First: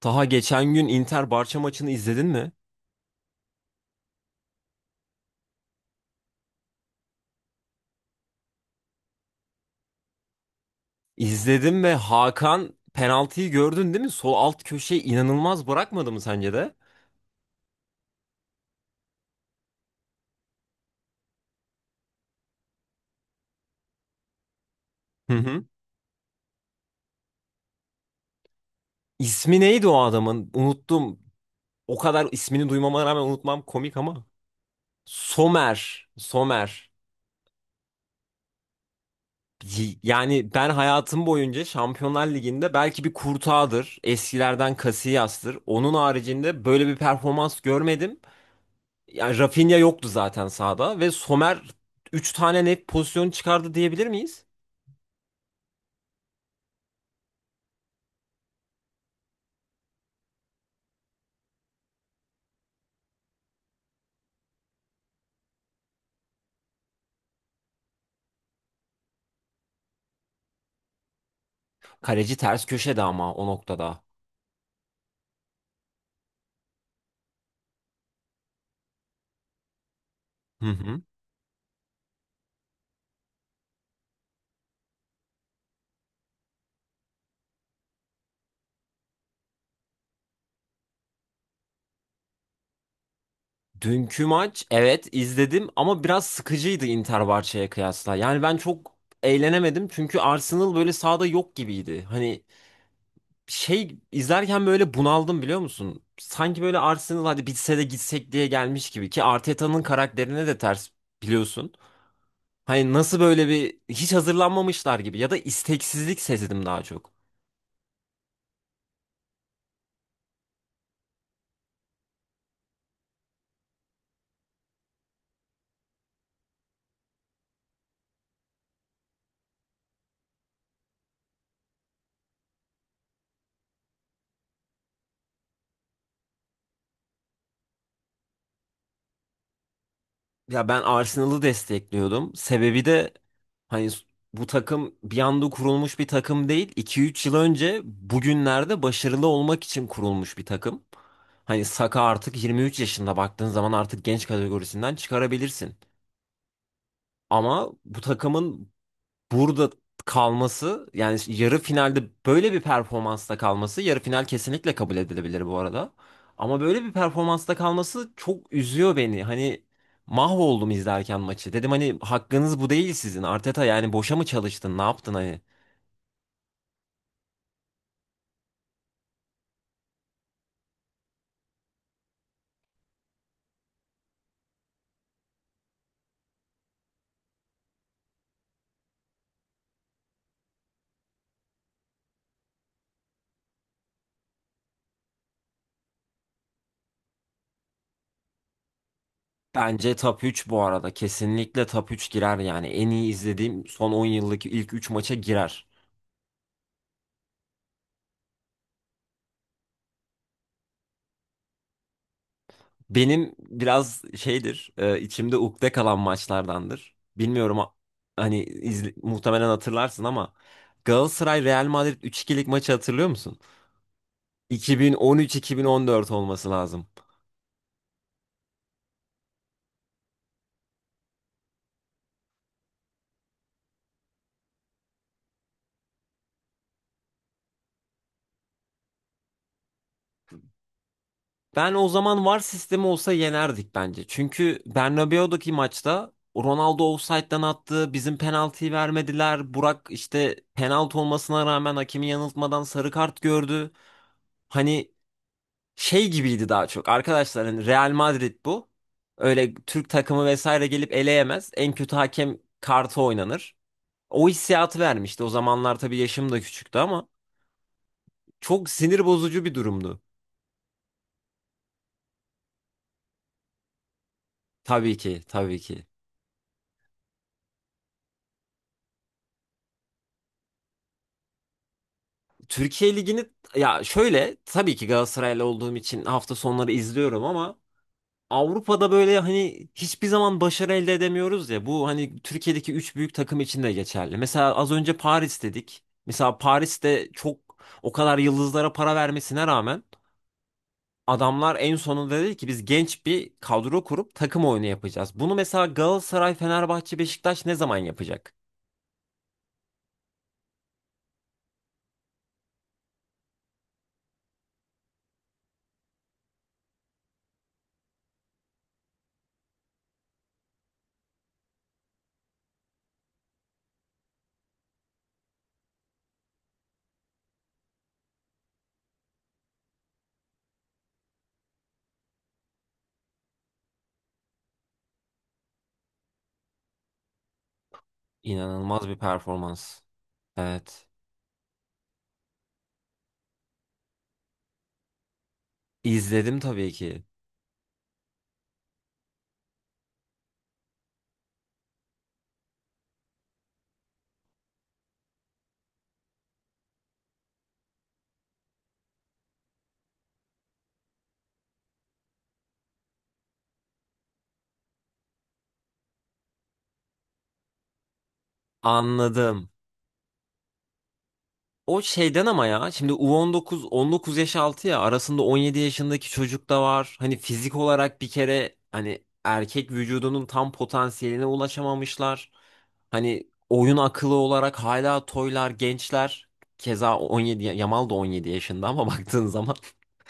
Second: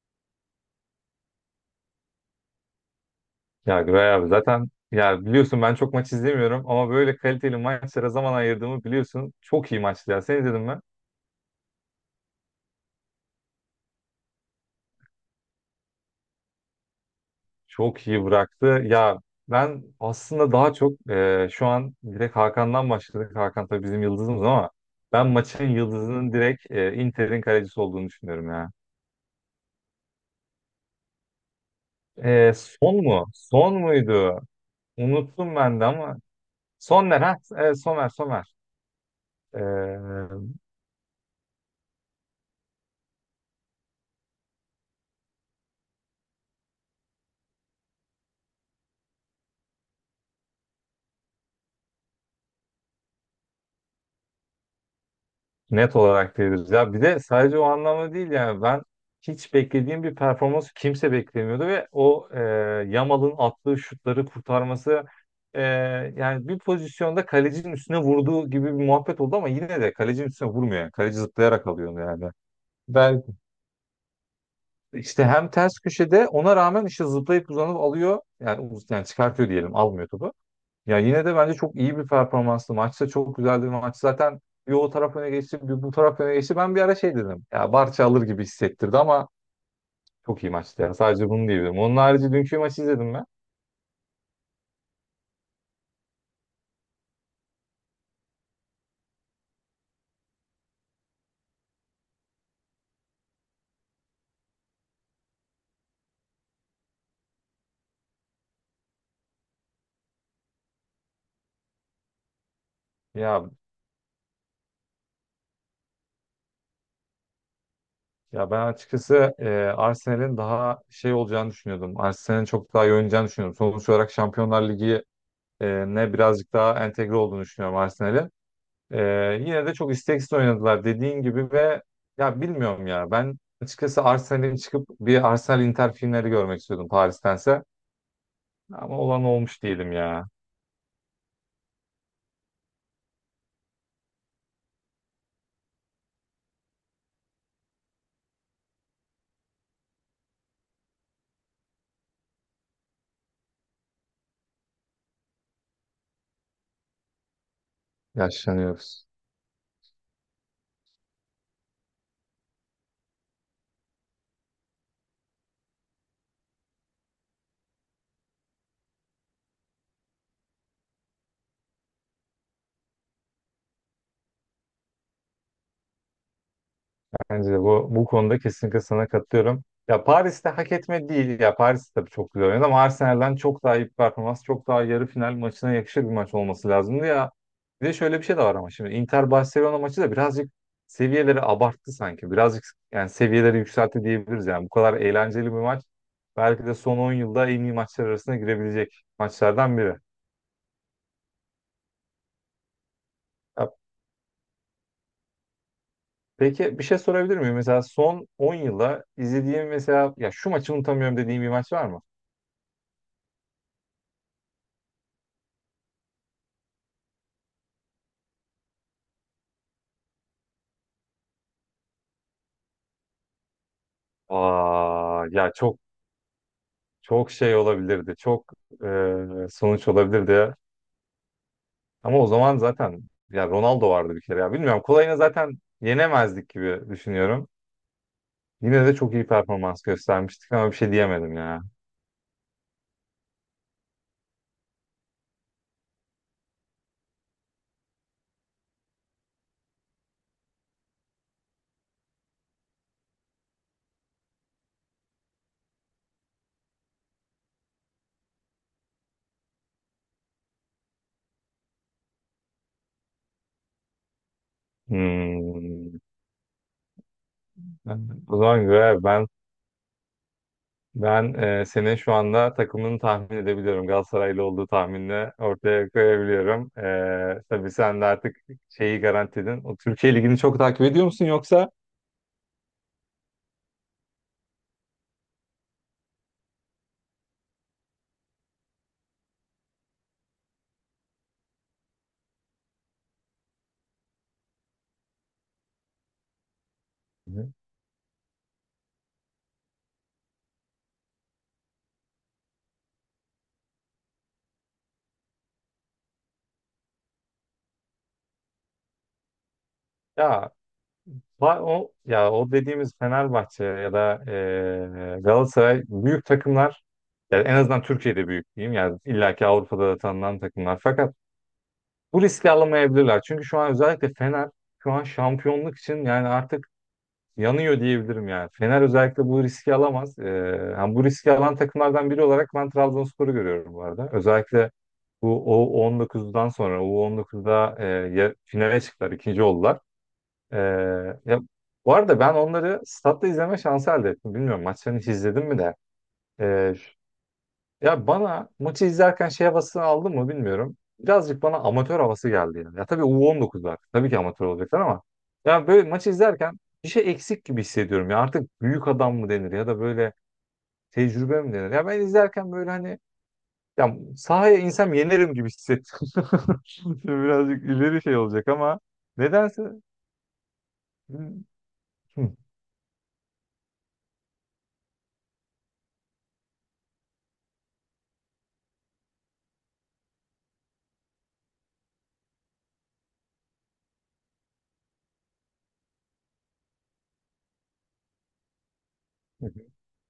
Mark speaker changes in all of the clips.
Speaker 1: Taha geçen gün Inter Barça maçını izledin mi?
Speaker 2: Ya Güray abi zaten ya biliyorsun ben çok maç izlemiyorum ama böyle kaliteli maçlara zaman ayırdığımı biliyorsun. Çok iyi maçtı ya. Sen izledin mi?
Speaker 1: İzledim ve Hakan penaltıyı gördün değil mi? Sol alt köşeyi inanılmaz bırakmadı mı sence de?
Speaker 2: Çok iyi bıraktı. Ya ben aslında daha çok şu an direkt Hakan'dan başladık. Hakan tabii bizim yıldızımız ama ben
Speaker 1: Hı hı.
Speaker 2: maçın yıldızının direkt Inter'in kalecisi olduğunu düşünüyorum ya.
Speaker 1: İsmi neydi o adamın? Unuttum. O kadar
Speaker 2: E,
Speaker 1: ismini
Speaker 2: son
Speaker 1: duymama rağmen
Speaker 2: mu?
Speaker 1: unutmam
Speaker 2: Son
Speaker 1: komik ama.
Speaker 2: muydu? Unuttum ben de
Speaker 1: Somer.
Speaker 2: ama
Speaker 1: Somer.
Speaker 2: Sonner ha. Evet, Somer. E,
Speaker 1: Yani ben hayatım boyunca Şampiyonlar Ligi'nde belki bir Courtois'dır. Eskilerden Casillas'tır. Onun haricinde böyle bir performans görmedim. Yani Rafinha yoktu zaten sahada ve Somer 3 tane net pozisyon çıkardı diyebilir miyiz?
Speaker 2: Net olarak diyoruz. Ya bir de sadece o anlamda değil yani ben hiç beklediğim bir performans kimse beklemiyordu ve o Yamal'ın attığı şutları kurtarması e, yani bir pozisyonda kalecinin üstüne vurduğu gibi bir muhabbet oldu ama yine de kalecinin üstüne vurmuyor. Yani. Kaleci zıplayarak alıyor onu yani.
Speaker 1: Kaleci ters köşede
Speaker 2: Ben
Speaker 1: ama o noktada.
Speaker 2: işte hem ters köşede ona rağmen işte zıplayıp uzanıp alıyor yani, yani çıkartıyor diyelim almıyor topu.
Speaker 1: Hı
Speaker 2: Ya
Speaker 1: hı.
Speaker 2: yine de bence çok iyi bir performanstı. Maçta çok güzeldi. Maç zaten bir o taraf öne geçti, bir bu taraf öne geçti. Ben bir ara şey dedim. Ya Barça alır gibi hissettirdi ama çok iyi maçtı ya. Sadece bunu diyebilirim. Onun harici dünkü maçı izledim mi?
Speaker 1: Dünkü maç, evet, izledim ama biraz sıkıcıydı Inter Barça'ya kıyasla. Yani ben çok eğlenemedim çünkü Arsenal böyle sahada yok gibiydi. Hani şey izlerken böyle bunaldım biliyor musun? Sanki böyle Arsenal hadi bitse de gitsek diye gelmiş gibi ki Arteta'nın karakterine de ters, biliyorsun. Hani nasıl böyle
Speaker 2: Ya
Speaker 1: bir hiç hazırlanmamışlar gibi ya da isteksizlik sezdim daha çok.
Speaker 2: ya ben açıkçası Arsenal'in daha şey olacağını düşünüyordum. Arsenal'in çok daha iyi oynayacağını düşünüyordum. Sonuç olarak Şampiyonlar Ligi ne birazcık daha entegre olduğunu düşünüyorum Arsenal'in. Yine de çok isteksiz oynadılar dediğin gibi ve ya bilmiyorum ya ben açıkçası Arsenal'in çıkıp bir Arsenal Inter filmleri görmek istiyordum Paris'tense ama olan olmuş diyelim ya.
Speaker 1: Ya ben Arsenal'ı destekliyordum. Sebebi de hani bu takım bir anda kurulmuş bir takım değil. 2 3 yıl önce bugünlerde başarılı olmak için kurulmuş bir takım. Hani Saka artık 23 yaşında, baktığın zaman artık genç kategorisinden çıkarabilirsin. Ama bu takımın
Speaker 2: Yaşlanıyoruz.
Speaker 1: burada kalması, yani yarı finalde böyle bir performansta kalması, yarı final kesinlikle kabul edilebilir bu arada. Ama böyle bir performansta kalması çok üzüyor beni. Hani mahvoldum izlerken maçı. Dedim hani hakkınız bu değil sizin. Arteta, yani boşa mı çalıştın? Ne yaptın hani?
Speaker 2: Bence de bu konuda kesinlikle sana katılıyorum. Ya Paris'te hak etme değil. Ya Paris tabii çok güzel oynadı ama Arsenal'den çok daha iyi bir performans, çok daha yarı final maçına yakışır bir maç olması lazımdı ya. Bir de şöyle bir şey de var ama şimdi Inter Barcelona maçı da birazcık seviyeleri abarttı sanki. Birazcık yani seviyeleri yükseltti diyebiliriz yani. Bu kadar eğlenceli bir maç belki de son 10 yılda en iyi maçlar arasına girebilecek maçlardan biri.
Speaker 1: Bence top 3 bu arada. Kesinlikle top 3 girer yani. En iyi izlediğim
Speaker 2: Ya
Speaker 1: son 10 yıldaki ilk 3 maça girer.
Speaker 2: peki bir şey sorabilir miyim? Mesela son 10 yılda izlediğim mesela ya şu maçı unutamıyorum dediğim bir maç var mı?
Speaker 1: Benim biraz şeydir, içimde ukde kalan maçlardandır. Bilmiyorum hani muhtemelen hatırlarsın ama Galatasaray Real Madrid üç 2'lik maçı hatırlıyor musun?
Speaker 2: Aa, ya çok
Speaker 1: 2013-2014 olması lazım.
Speaker 2: çok şey olabilirdi. Çok sonuç olabilirdi. Ama o zaman zaten ya Ronaldo vardı bir kere ya. Bilmiyorum kolayını zaten yenemezdik gibi düşünüyorum. Yine de çok iyi performans göstermiştik ama bir şey diyemedim ya.
Speaker 1: Ben o zaman VAR sistemi olsa yenerdik bence. Çünkü Bernabéu'daki maçta Ronaldo ofsayttan attı, bizim penaltıyı vermediler. Burak işte penaltı olmasına rağmen hakemi yanıltmadan sarı kart gördü. Hani şey gibiydi daha çok. Arkadaşlar hani Real Madrid bu. Öyle Türk takımı vesaire gelip eleyemez. En kötü hakem kartı oynanır. O hissiyatı vermişti. O zamanlar
Speaker 2: Hmm.
Speaker 1: tabii yaşım da küçüktü ama
Speaker 2: O zaman
Speaker 1: çok
Speaker 2: göre
Speaker 1: sinir
Speaker 2: ben
Speaker 1: bozucu bir durumdu.
Speaker 2: Ben senin şu anda takımını tahmin edebiliyorum. Galatasaraylı olduğu
Speaker 1: Tabii ki,
Speaker 2: tahminini
Speaker 1: tabii ki.
Speaker 2: ortaya koyabiliyorum. Tabii sen de artık şeyi garantiledin. O Türkiye Ligi'ni çok takip ediyor musun yoksa?
Speaker 1: Türkiye Ligi'ni, ya şöyle, tabii ki Galatasaraylı olduğum için hafta sonları izliyorum ama Avrupa'da böyle hani hiçbir zaman başarı elde edemiyoruz ya. Bu hani Türkiye'deki üç büyük takım için de geçerli. Mesela az önce Paris dedik. Mesela Paris'te çok,
Speaker 2: Hı.
Speaker 1: o kadar yıldızlara para vermesine rağmen, adamlar en sonunda dedi ki biz genç bir kadro kurup takım oyunu yapacağız. Bunu mesela Galatasaray, Fenerbahçe, Beşiktaş ne zaman yapacak?
Speaker 2: Ya Ya o dediğimiz Fenerbahçe ya da Galatasaray büyük takımlar yani en azından Türkiye'de büyük diyeyim yani illaki Avrupa'da da tanınan takımlar fakat bu riski alamayabilirler. Çünkü şu an özellikle Fener şu an şampiyonluk için yani artık yanıyor diyebilirim yani. Fener özellikle bu riski alamaz. Yani bu riski alan takımlardan biri olarak ben Trabzonspor'u görüyorum bu arada. Özellikle bu U19'dan sonra U19'da finale
Speaker 1: İnanılmaz bir
Speaker 2: çıktılar, ikinci oldular.
Speaker 1: performans.
Speaker 2: Ee,
Speaker 1: Evet.
Speaker 2: ya, Bu arada ben onları statta izleme şansı elde ettim. Bilmiyorum maçlarını hiç izledim mi de.
Speaker 1: İzledim tabii
Speaker 2: Ee,
Speaker 1: ki.
Speaker 2: Ya bana maçı izlerken şey havasını aldım mı bilmiyorum. Birazcık bana amatör havası geldi yani. Ya tabii U19'lar. Tabii ki amatör olacaklar ama. Ya böyle maçı izlerken bir şey eksik gibi hissediyorum. Ya artık büyük adam mı denir ya da böyle tecrübe mi denir? Ya ben izlerken böyle hani ya sahaya insem yenerim gibi hissettim. Şimdi birazcık ileri şey olacak ama
Speaker 1: Anladım.
Speaker 2: nedense Hı.
Speaker 1: O şeyden ama ya şimdi U19, 19 yaş altı ya, arasında 17 yaşındaki çocuk da var. Hani fizik olarak bir kere hani erkek vücudunun tam potansiyeline ulaşamamışlar. Hani oyun akıllı olarak hala toylar, gençler. Keza 17 Yamal da 17 yaşında ama baktığın zaman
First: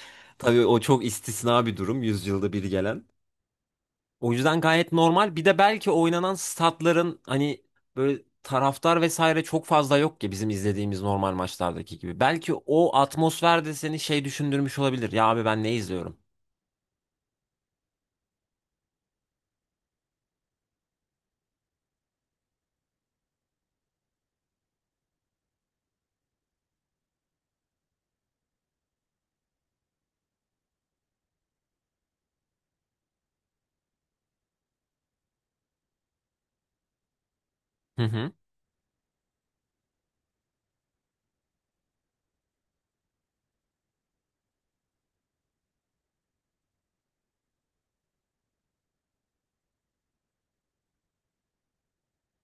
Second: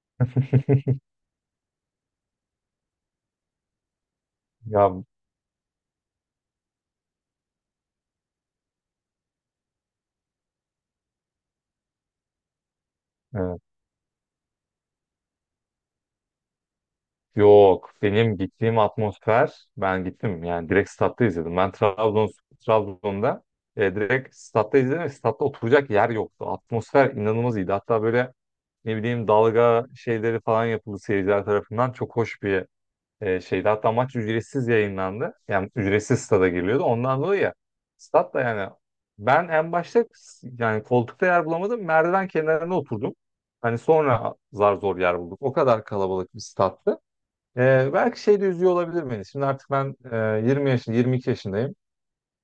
Speaker 1: tabii o çok istisna bir durum, yüzyılda bir gelen. O yüzden
Speaker 2: Ya
Speaker 1: gayet normal. Bir de belki oynanan statların hani böyle taraftar vesaire çok fazla yok ki bizim izlediğimiz normal maçlardaki gibi. Belki o
Speaker 2: Evet.
Speaker 1: atmosfer de seni şey düşündürmüş olabilir. Ya abi ben ne izliyorum?
Speaker 2: Yok. Benim gittiğim atmosfer ben gittim yani direkt statta izledim. Ben Trabzon Trabzon'da direkt statta izledim. Ve Statta oturacak yer yoktu. Atmosfer inanılmaz iyiydi. Hatta böyle ne bileyim dalga şeyleri falan yapıldı seyirciler tarafından. Çok hoş bir şeydi. Hatta maç ücretsiz yayınlandı. Yani ücretsiz stada giriliyordu. Ondan dolayı ya
Speaker 1: Hı hı.
Speaker 2: stat da yani ben en başta yani koltukta yer bulamadım. Merdiven kenarına oturdum. Hani sonra zar zor yer bulduk. O kadar kalabalık bir stattı. Belki şey de üzüyor olabilir beni. Şimdi artık ben 20 yaşında, 22 yaşındayım.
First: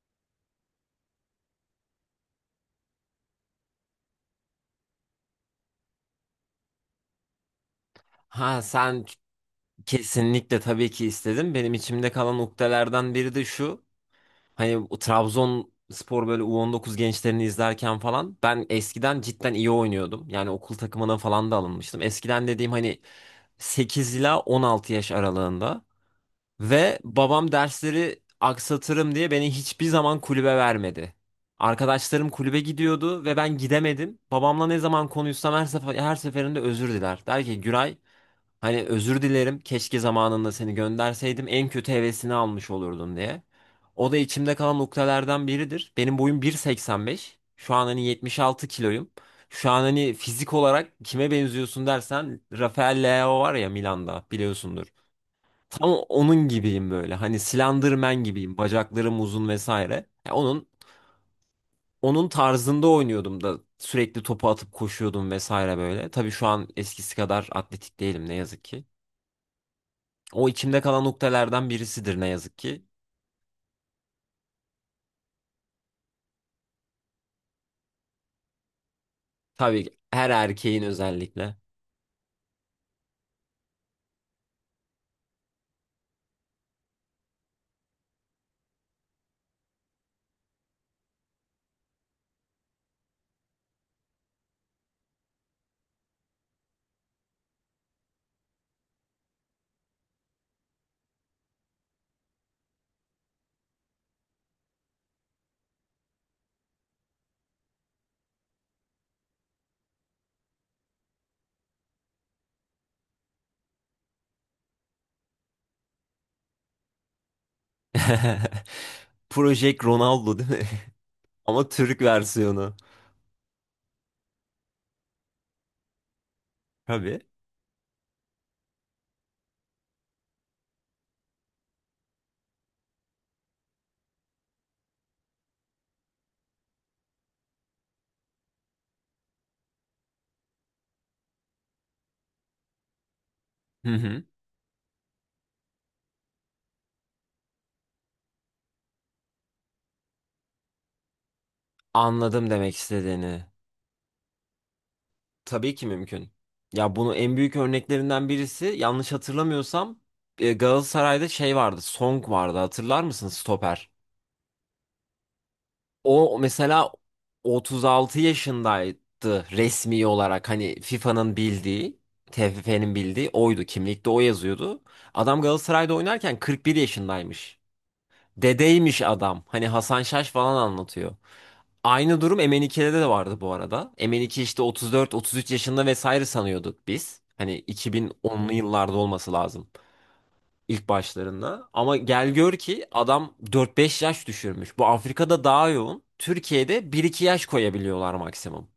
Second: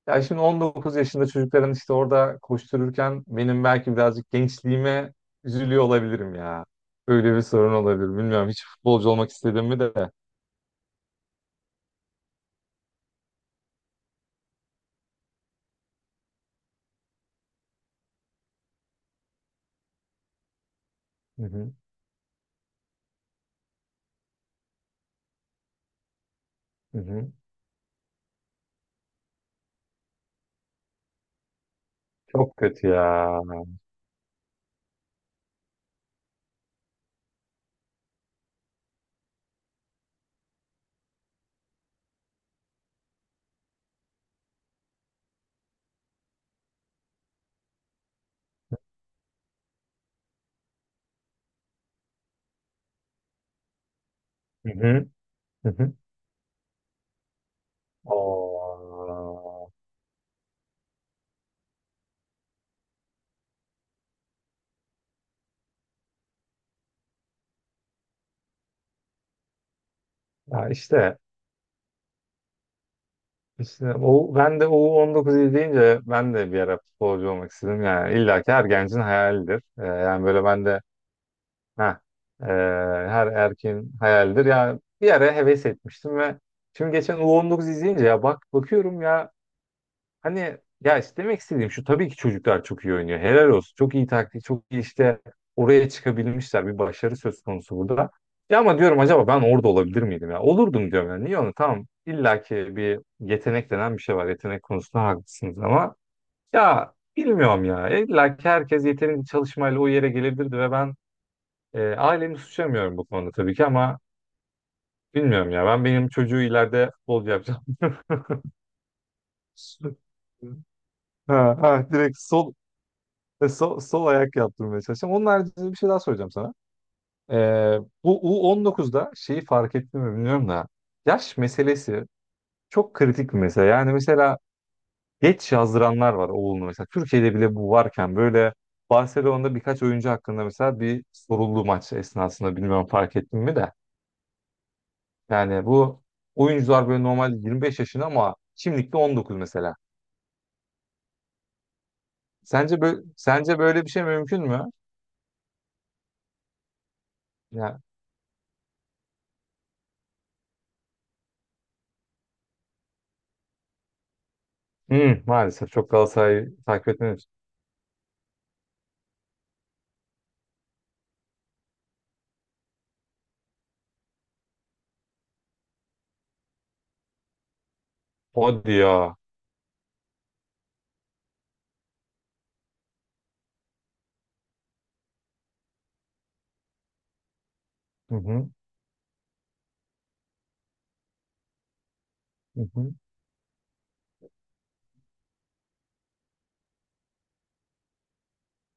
Speaker 2: Ya şimdi 19 yaşında çocukların işte orada koştururken benim belki birazcık gençliğime üzülüyor olabilirim ya. Öyle bir sorun olabilir. Bilmiyorum
Speaker 1: Ha
Speaker 2: hiç
Speaker 1: sen,
Speaker 2: futbolcu olmak istedim mi de.
Speaker 1: kesinlikle tabii ki istedim. Benim içimde kalan ukdelerden biri de şu. Hani o Trabzonspor böyle U19 gençlerini izlerken falan ben eskiden cidden iyi oynuyordum. Yani okul takımına
Speaker 2: Hı
Speaker 1: falan da
Speaker 2: hı,
Speaker 1: alınmıştım. Eskiden dediğim hani 8 ila 16 yaş aralığında. Ve
Speaker 2: hı hı.
Speaker 1: babam dersleri aksatırım diye beni hiçbir zaman kulübe vermedi. Arkadaşlarım
Speaker 2: Çok
Speaker 1: kulübe
Speaker 2: kötü
Speaker 1: gidiyordu ve
Speaker 2: ya.
Speaker 1: ben gidemedim. Babamla ne zaman konuşsam her sefer, her seferinde özür diler. Der ki Güray, hani özür dilerim, keşke zamanında seni gönderseydim, en kötü hevesini almış olurdun diye. O da içimde kalan noktalardan biridir. Benim boyum 1,85. Şu an hani 76 kiloyum. Şu an hani fizik olarak kime benziyorsun dersen, Rafael Leao var ya Milan'da,
Speaker 2: Hı
Speaker 1: biliyorsundur.
Speaker 2: hı, hı
Speaker 1: Tam
Speaker 2: hı.
Speaker 1: onun gibiyim böyle. Hani Slenderman gibiyim. Bacaklarım uzun
Speaker 2: Oo.
Speaker 1: vesaire. Ya onun tarzında oynuyordum da sürekli topu atıp koşuyordum vesaire böyle. Tabii şu an eskisi kadar atletik değilim ne yazık ki. O
Speaker 2: Ya
Speaker 1: içimde kalan
Speaker 2: işte
Speaker 1: noktalardan birisidir ne yazık ki.
Speaker 2: işte o ben de o 19 deyince ben de bir ara futbolcu olmak istedim yani illa ki her gencin hayalidir.
Speaker 1: Tabii,
Speaker 2: Yani
Speaker 1: her
Speaker 2: böyle ben de
Speaker 1: erkeğin özellikle.
Speaker 2: Ha, e, her erkeğin hayalidir. Ya bir ara heves etmiştim ve şimdi geçen U19 izleyince ya bak bakıyorum ya hani ya işte demek istediğim şu tabii ki çocuklar çok iyi oynuyor. Helal olsun. Çok iyi taktik, çok iyi işte oraya çıkabilmişler. Bir başarı söz konusu burada. Ya ama diyorum acaba ben orada olabilir miydim ya? Olurdum diyorum yani. Niye onu? Tamam. İlla ki bir yetenek denen bir şey var. Yetenek konusunda haklısınız ama ya bilmiyorum ya. İlla ki herkes yetenekli çalışmayla o yere gelebilirdi ve ben ailemi suçlamıyorum bu konuda tabii ki ama bilmiyorum ya. Ben benim çocuğu ileride futbolcu yapacağım.
Speaker 1: Project Ronaldo değil mi?
Speaker 2: Ha,
Speaker 1: Ama
Speaker 2: ha,
Speaker 1: Türk
Speaker 2: direkt sol,
Speaker 1: versiyonu.
Speaker 2: e, sol sol ayak yaptırmaya çalışacağım. Onun haricinde bir şey daha soracağım sana.
Speaker 1: Tabii.
Speaker 2: Ee, Bu U19'da şeyi fark ettim mi bilmiyorum da yaş meselesi çok kritik bir mesele. Yani mesela geç yazdıranlar var oğlunu mesela. Türkiye'de bile bu varken böyle Barcelona'da birkaç oyuncu hakkında mesela bir soruldu maç esnasında bilmiyorum fark ettim mi de.
Speaker 1: Hı hı.
Speaker 2: Yani bu oyuncular böyle normalde 25 yaşında ama şimdilikte 19 mesela.
Speaker 1: Anladım demek
Speaker 2: Sence böyle
Speaker 1: istediğini.
Speaker 2: sence böyle bir şey mümkün mü?
Speaker 1: Tabii ki mümkün. Ya bunu en büyük
Speaker 2: Ya
Speaker 1: örneklerinden birisi, yanlış hatırlamıyorsam, Galatasaray'da şey vardı. Song vardı. Hatırlar mısın, stoper?
Speaker 2: hı, maalesef çok
Speaker 1: O
Speaker 2: Galatasaray'ı takip
Speaker 1: mesela
Speaker 2: etmiyoruz.
Speaker 1: 36 yaşındaydı resmi olarak, hani FIFA'nın bildiği, TFF'nin bildiği oydu. Kimlikte o yazıyordu. Adam Galatasaray'da oynarken 41 yaşındaymış.
Speaker 2: Hadi
Speaker 1: Dedeymiş
Speaker 2: ya.
Speaker 1: adam. Hani Hasan Şaş falan anlatıyor. Aynı durum MN2'de de vardı bu arada. MN2 işte 34-33 yaşında vesaire sanıyorduk biz. Hani
Speaker 2: Hı hı,
Speaker 1: 2010'lu yıllarda olması lazım ilk başlarında. Ama gel gör
Speaker 2: hı
Speaker 1: ki
Speaker 2: hı.
Speaker 1: adam 4-5 yaş düşürmüş. Bu Afrika'da daha yoğun. Türkiye'de bir iki yaş koyabiliyorlar maksimum.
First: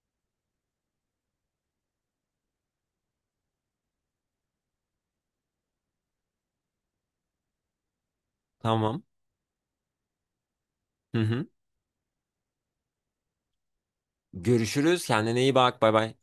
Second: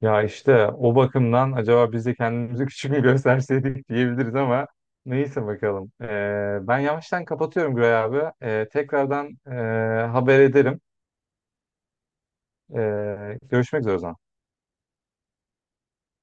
Speaker 2: Ya işte o bakımdan acaba biz de kendimizi küçük mü gösterseydik diyebiliriz ama neyse bakalım. Ben yavaştan kapatıyorum Güray abi. Ee,
Speaker 1: Tamam.
Speaker 2: tekrardan ee, haber ederim.
Speaker 1: Hı hı.
Speaker 2: Görüşmek üzere o zaman.
Speaker 1: Görüşürüz. Kendine iyi bak. Bay bay.